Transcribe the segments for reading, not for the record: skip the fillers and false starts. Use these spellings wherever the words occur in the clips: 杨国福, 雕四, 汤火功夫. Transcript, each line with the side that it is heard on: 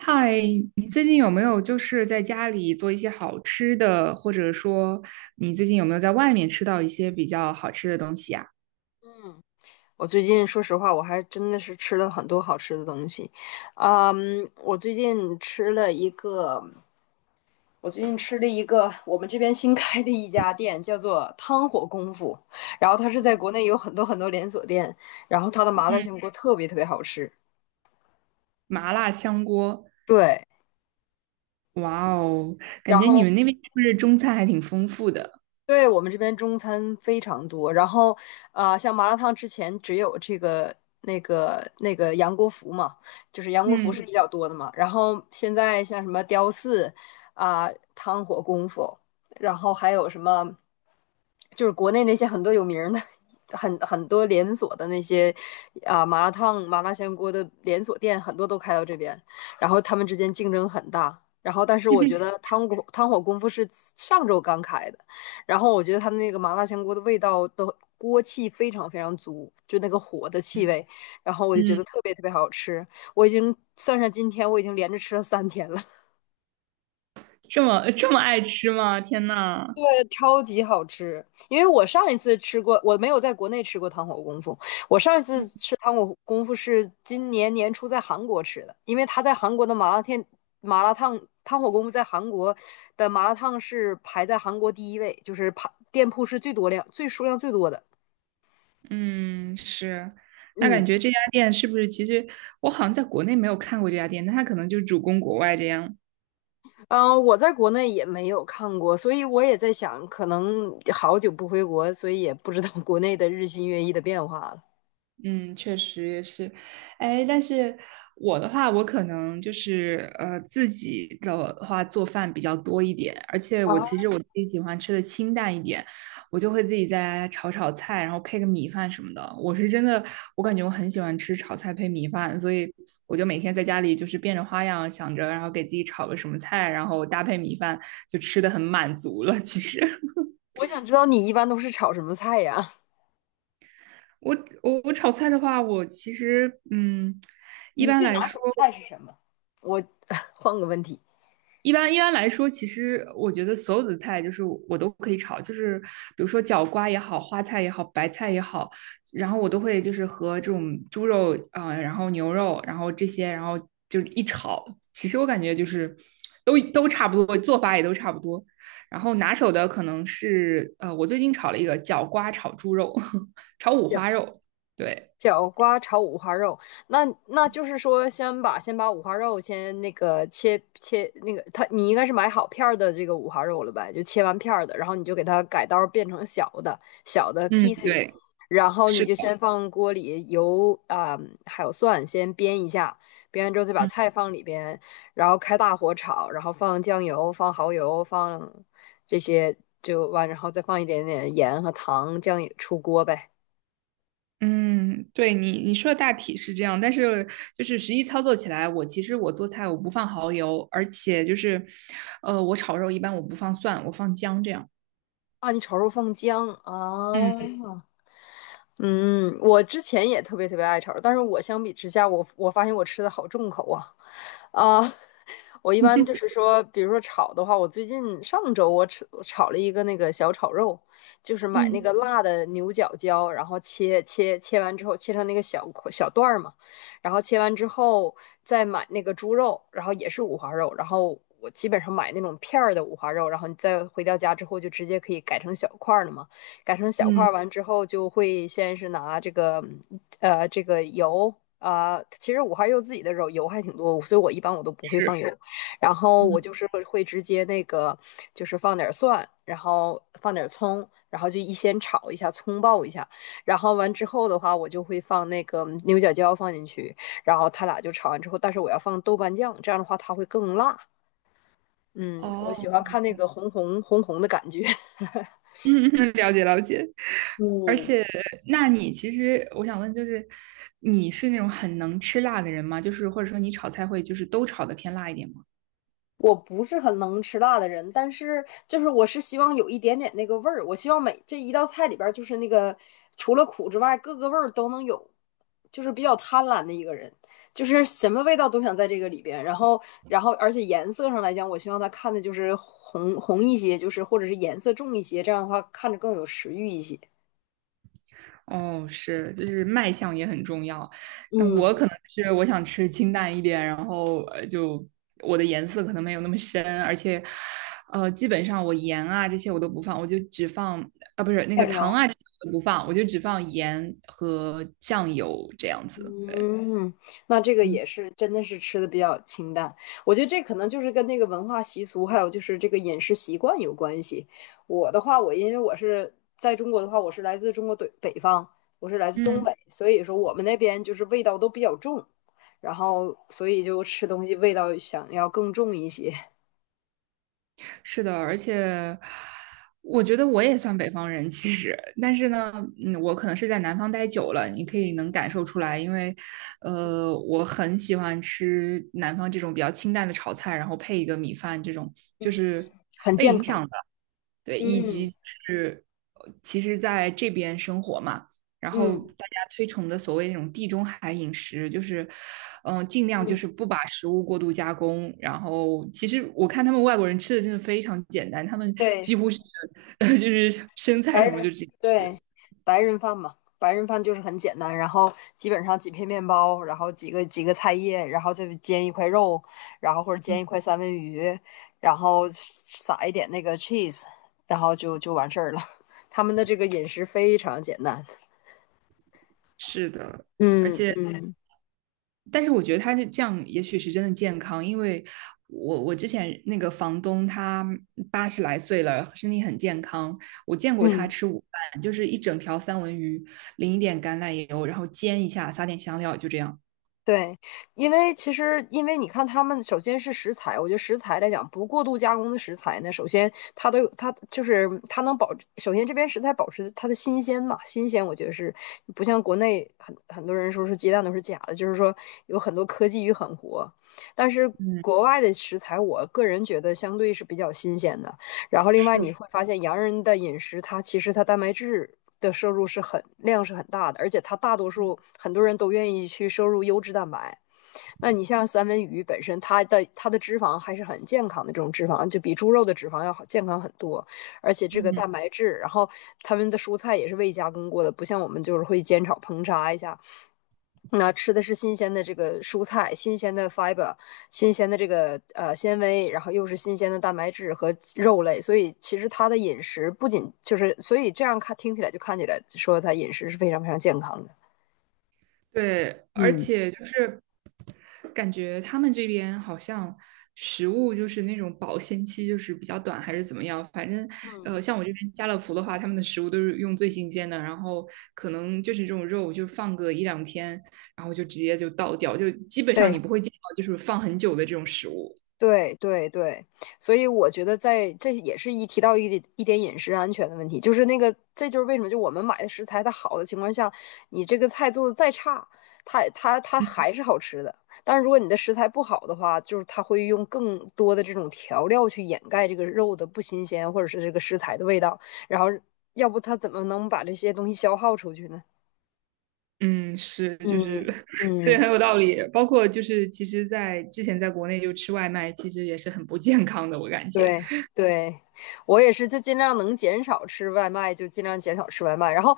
right: 嗨，你最近有没有就是在家里做一些好吃的，或者说你最近有没有在外面吃到一些比较好吃的东西啊？
left: 嗯，我最近说实话，我还真的是吃了很多好吃的东西。嗯，我最近吃了一个，我最近吃了一个我们这边新开的一家店，叫做汤火功夫。然后它是在国内有很多很多连锁店，然后它的麻辣
right: 嗯，
left: 香锅特别特别好吃。
right: 麻辣香锅，
left: 对，
right: 哇哦，感
left: 然
right: 觉你
left: 后
right: 们那边是不是中餐还挺丰富的？
left: 对，我们这边中餐非常多，然后像麻辣烫之前只有这个那个杨国福嘛，就是杨国福是
right: 嗯
left: 比较多的嘛。然后现在像什么雕四汤火功夫，然后还有什么，就是国内那些很多有名儿的、很多连锁的那些麻辣烫、麻辣香锅的连锁店，很多都开到这边，然后他们之间竞争很大。然后，但是我觉得 汤火功夫是上周刚开的。然后我觉得他的那个麻辣香锅的味道的锅气非常非常足，就那个火的气
right: 嗯
left: 味，然后我就觉
right: 嗯，
left: 得特别特别好吃。我已经算上今天，我已经连着吃了三天了。
right: 这么这么爱吃吗？天呐，
left: 对，超级好吃。因为我上一次吃过，我没有在国内吃过糖火功夫。我上一次吃糖火功夫是今年年初在韩国吃的，因为他在韩国的麻辣烫汤火功夫在韩国的麻辣烫是排在韩国第一位，就是排店铺是最数量最多的。
right: 嗯，是，那
left: 嗯，
right: 感觉这家店是不是其实我好像在国内没有看过这家店，那他可能就主攻国外这样。
left: 嗯，我在国内也没有看过，所以我也在想，可能好久不回国，所以也不知道 国内的日新月异的变化了。
right: 嗯，确实也是，哎，但是我的话，我可能就是呃自己的话做饭比较多一点，而且我
left: 啊，
right: 其实我自己喜欢吃的清淡一点，我就会自己在炒炒菜，然后配个米饭什么的。我是真的，我感觉我很喜欢吃炒菜配米饭，所以我就每天在家里就是变着花样想着，然后给自己炒个什么菜，然后搭配米饭，就吃的很满足了。其实
left: 我想知道你一般都是炒什么菜呀？
right: 我我炒菜的话，我其实嗯。一
left: 你
right: 般
left: 最
right: 来
left: 拿
right: 说，
left: 手菜是什么？我 换个问题，
right: 一般来说，其实我觉得所有的菜就是我都可以炒，就是比如说角瓜也好，花菜也好，白菜也好，然后我都会就是和这种猪肉啊、呃然后牛肉，然后这些，然后就是一炒，其实我感觉就是都差不多，做法也都差不多。然后拿手的可能是呃，我最近炒了一个角瓜炒猪肉，炒五花肉，对。
left: 角瓜炒五花肉，那就是说，先把五花肉先那个切切那个，它你应该是买好片儿的这个五花肉了吧，就切完片儿的，然后你就给它改刀变成小的
right: 嗯，
left: pieces，
right: 对，
left: 然后你
right: 是
left: 就
right: 的，
left: 先放锅里油还有蒜先煸一下，煸完之后再把
right: 嗯。
left: 菜放里边，然后开大火炒，然后放酱油、放蚝油、放这些就完，然后再放一点点盐和糖，酱油出锅呗。
right: 嗯，对你你说的大体是这样，但是就是实际操作起来，我其实我做菜我不放蚝油，而且就是，呃，我炒肉一般我不放蒜，我放姜这样。
left: 啊，你炒肉放姜啊。
right: 嗯
left: 嗯，我之前也特别特别爱炒肉，但是我相比之下，我发现我吃的好重口啊，啊、我一般就是 说，比如说炒的话，我最近上周我炒了一个那个小炒肉，就是买那
right: 嗯
left: 个辣的牛角椒，然后切完之后切成那个小块小段儿嘛，然后切完之后再买那个猪肉，然后也是五花肉，然后我基本上买那种片儿的五花肉，然后你再回到家之后就直接可以改成小块儿了嘛。改成小块
right: 嗯
left: 儿完之后，就会先是拿这个油其实五花肉自己的肉油还挺多，所以我一般都不会放
right: 是，
left: 油 然后我
right: 嗯，
left: 就是会直接那个就是放点蒜，然后放点葱，然后就先炒一下，葱爆一下，然后完之后的话，我就会放那个牛角椒放进去，然后它俩就炒完之后，但是我要放豆瓣酱，这样的话它会更辣。嗯，我
right: 哦，
left: 喜欢看那个红红红红的感觉。
right: 嗯嗯，了解了解。而
left: 嗯，
right: 且，那你其实我想问，就是你是那种很能吃辣的人吗？就是或者说你炒菜会就是都炒的偏辣一点吗？
left: 我不是很能吃辣的人，但是就是我是希望有一点点那个味儿，我希望这一道菜里边儿就是那个除了苦之外，各个味儿都能有，就是比较贪婪的一个人，就是什么味道都想在这个里边，然后而且颜色上来讲，我希望他看的就是红红一些，就是或者是颜色重一些，这样的话看着更有食欲一些。
right: 哦，是，就是卖相也很重要。那我
left: 嗯，
right: 可能是我想吃清淡一点，然后呃，就我的颜色可能没有那么深，而且，呃，基本上我盐啊这些我都不放，我就只放啊，不是那个
left: 酱
right: 糖
left: 油。
right: 啊这些我都不放，我就只放盐和酱油这样子。对，
left: 嗯，那这个
right: 嗯。
left: 也是真的是吃的比较清淡，我觉得这可能就是跟那个文化习俗，还有就是这个饮食习惯有关系。我的话，我因为我是在中国的话，我是来自中国北方，我是来自东
right: 嗯。
left: 北，所以说我们那边就是味道都比较重，然后所以就吃东西味道想要更重一些。
right: 是的，而且我觉得我也算北方人，其实，但是呢，嗯，我可能是在南方待久了，你可以能感受出来，因为，
left: 嗯
right: 呃，我很喜欢吃南方这种比较清淡的炒菜，然后配一个米饭，这种就
left: 嗯，
right: 是
left: 很
right: 被
left: 健
right: 影
left: 康。
right: 响的，对，以及
left: 嗯
right: 是，呃其实在这边生活嘛。然后
left: 嗯
right: 大家推崇的所谓那种地中海饮食，就是，嗯、尽量就
left: 嗯，
right: 是不把食物过度加工。然后其实我看他们外国人吃的真的非常简单，他们几
left: 对。
right: 乎是 就是生菜
left: 白
right: 什么就
left: 人
right: 直接
left: 对，
right: 吃。
left: 白人饭嘛，白人饭就是很简单，然后基本上几片面包，然后几个菜叶，然后再煎一块肉，然后或者煎一块三文鱼，然后撒一点那个 cheese，然后就就完事儿了。他们的这个饮食非常简单。
right: 是的，而
left: 嗯
right: 且
left: 嗯
right: 但是我觉得他是这样，也许是真的健康，因为我之前那个房东他八十来岁了，身体很健康，我见过他
left: 嗯。
right: 吃午饭，就是一整条三文鱼，淋一点橄榄油，然后煎一下，撒点香料，就这样。
left: 对，因为其实，因为你看，他们首先是食材，我觉得食材来讲，不过度加工的食材呢，首先它都有，它就是它能保，首先这边食材保持它的新鲜嘛，新鲜，我觉得是不像国内很多人说是鸡蛋都是假的，就是说有很多科技与狠活，但是
right: 嗯
left: 国外的食材，我个人觉得相对是比较新鲜的。然后另外你会发现，洋人的饮食它其实它蛋白质的摄入是很量是很大的，而且它大多数很多人都愿意去摄入优质蛋白。那你像三文鱼本身，它的脂肪还是很健康的，这种脂肪就比猪肉的脂肪要好健康很多，而且这个
right: 嗯，
left: 蛋白质，然后他们的蔬菜也是未加工过的，不像我们就是会煎炒烹炸一下，那吃的是新鲜的这个蔬菜，新鲜的 fiber，新鲜的这个纤维，然后又是新鲜的蛋白质和肉类，所以其实他的饮食不仅就是，所以这样看听起来就看起来说他饮食是非常非常健康的。
right: 对，而
left: 嗯，
right: 且就是感觉他们这边好像食物就是那种保鲜期就是比较短，还是怎么样？反正
left: 嗯，
right: 呃，像我这边家乐福的话，他们的食物都是用最新鲜的，然后可能就是这种肉就放个一两天，然后就直接就倒掉，就基本上你
left: 对，
right: 不会见到就是放很久的这种食物。
left: 对对对，所以我觉得在这也是一提到一点一点饮食安全的问题，就是那个，这就是为什么就我们买的食材它好的情况下，你这个菜做的再差，它还是好吃的。但是如果你的食材不好的话，就是它会用更多的这种调料去掩盖这个肉的不新鲜，或者是这个食材的味道，然后要不它怎么能把这些东西消耗出去呢？
right: 嗯，是，就是
left: 嗯。
right: 对，
left: 嗯。
right: 很有道理。包括就是其实在之前在国内就吃外卖，其实也是很不健康的，我感觉。
left: 对对，我也是，就尽量能减少吃外卖，就尽量减少吃外卖。然后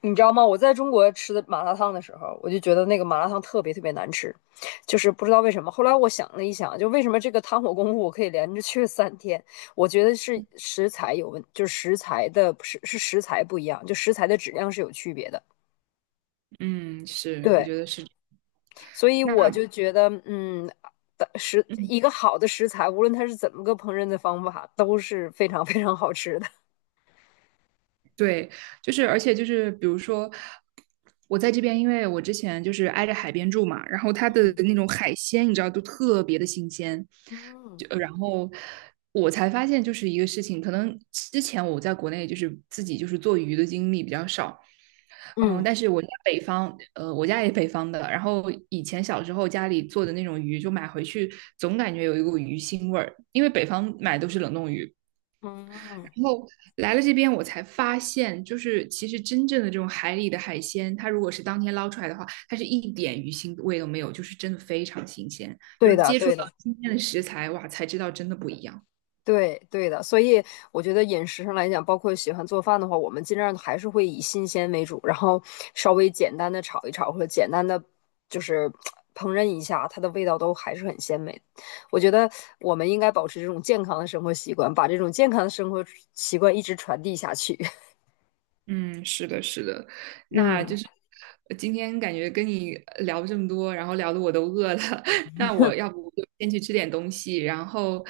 left: 你知道吗？我在中国吃的麻辣烫的时候，我就觉得那个麻辣烫特别特别难吃，就是不知道为什么。后来我想了一想，就为什么这个汤火功夫我可以连着去了三天？我觉得是食材有问，就是食材的是食材不一样，就食材的质量是有区别的。
right: 嗯，是，我
left: 对，
right: 觉得是。
left: 所以
right: 那
left: 我就觉得，
right: 嗯，
left: 一个好的食材，无论它是怎么个烹饪的方法，都是非常非常好吃的。
right: 对，就是而且就是比如说，我在这边，因为我之前就是挨着海边住嘛，然后它的那种海鲜，你知道，都特别的新鲜。
left: 嗯
right: 就呃然后我才发现，就是一个事情，可能之前我在国内就是自己就是做鱼的经历比较少，嗯，
left: 嗯
right: 但是我家北方，呃，我家也北方的，然后以前小时候家里做的那种鱼，就买回去总感觉有一股鱼腥味儿，因为北方买都是冷冻鱼，
left: 嗯，
right: 然后来了这边，我才发现，就是其实真正的这种海里的海鲜，它如果是当天捞出来的话，它是一点鱼腥味都没有，就是真的非常新鲜。就
left: 对
right: 是
left: 的，
right: 接触
left: 对
right: 到
left: 的，
right: 新鲜的食材，哇，才知道真的不一样。
left: 对对的，所以我觉得饮食上来讲，包括喜欢做饭的话，我们尽量还是会以新鲜为主，然后稍微简单的炒一炒，或者简单的就是 烹饪一下，它的味道都还是很鲜美的。我觉得我们应该保持这种健康的生活习惯，把这种健康的生活习惯一直传递下去。
right: 嗯，是的，是的，那
left: 嗯，
right: 就是呃今天感觉跟你呃聊这么多，然后聊的我都饿了，那我要不就先去吃点东西，然后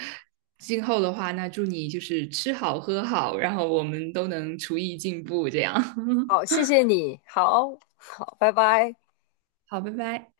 right: 今后的话，那祝你就是吃好喝好，然后我们都能厨艺进步，这样。
left: 好，谢谢你，好好，拜拜。
right: 好，拜拜。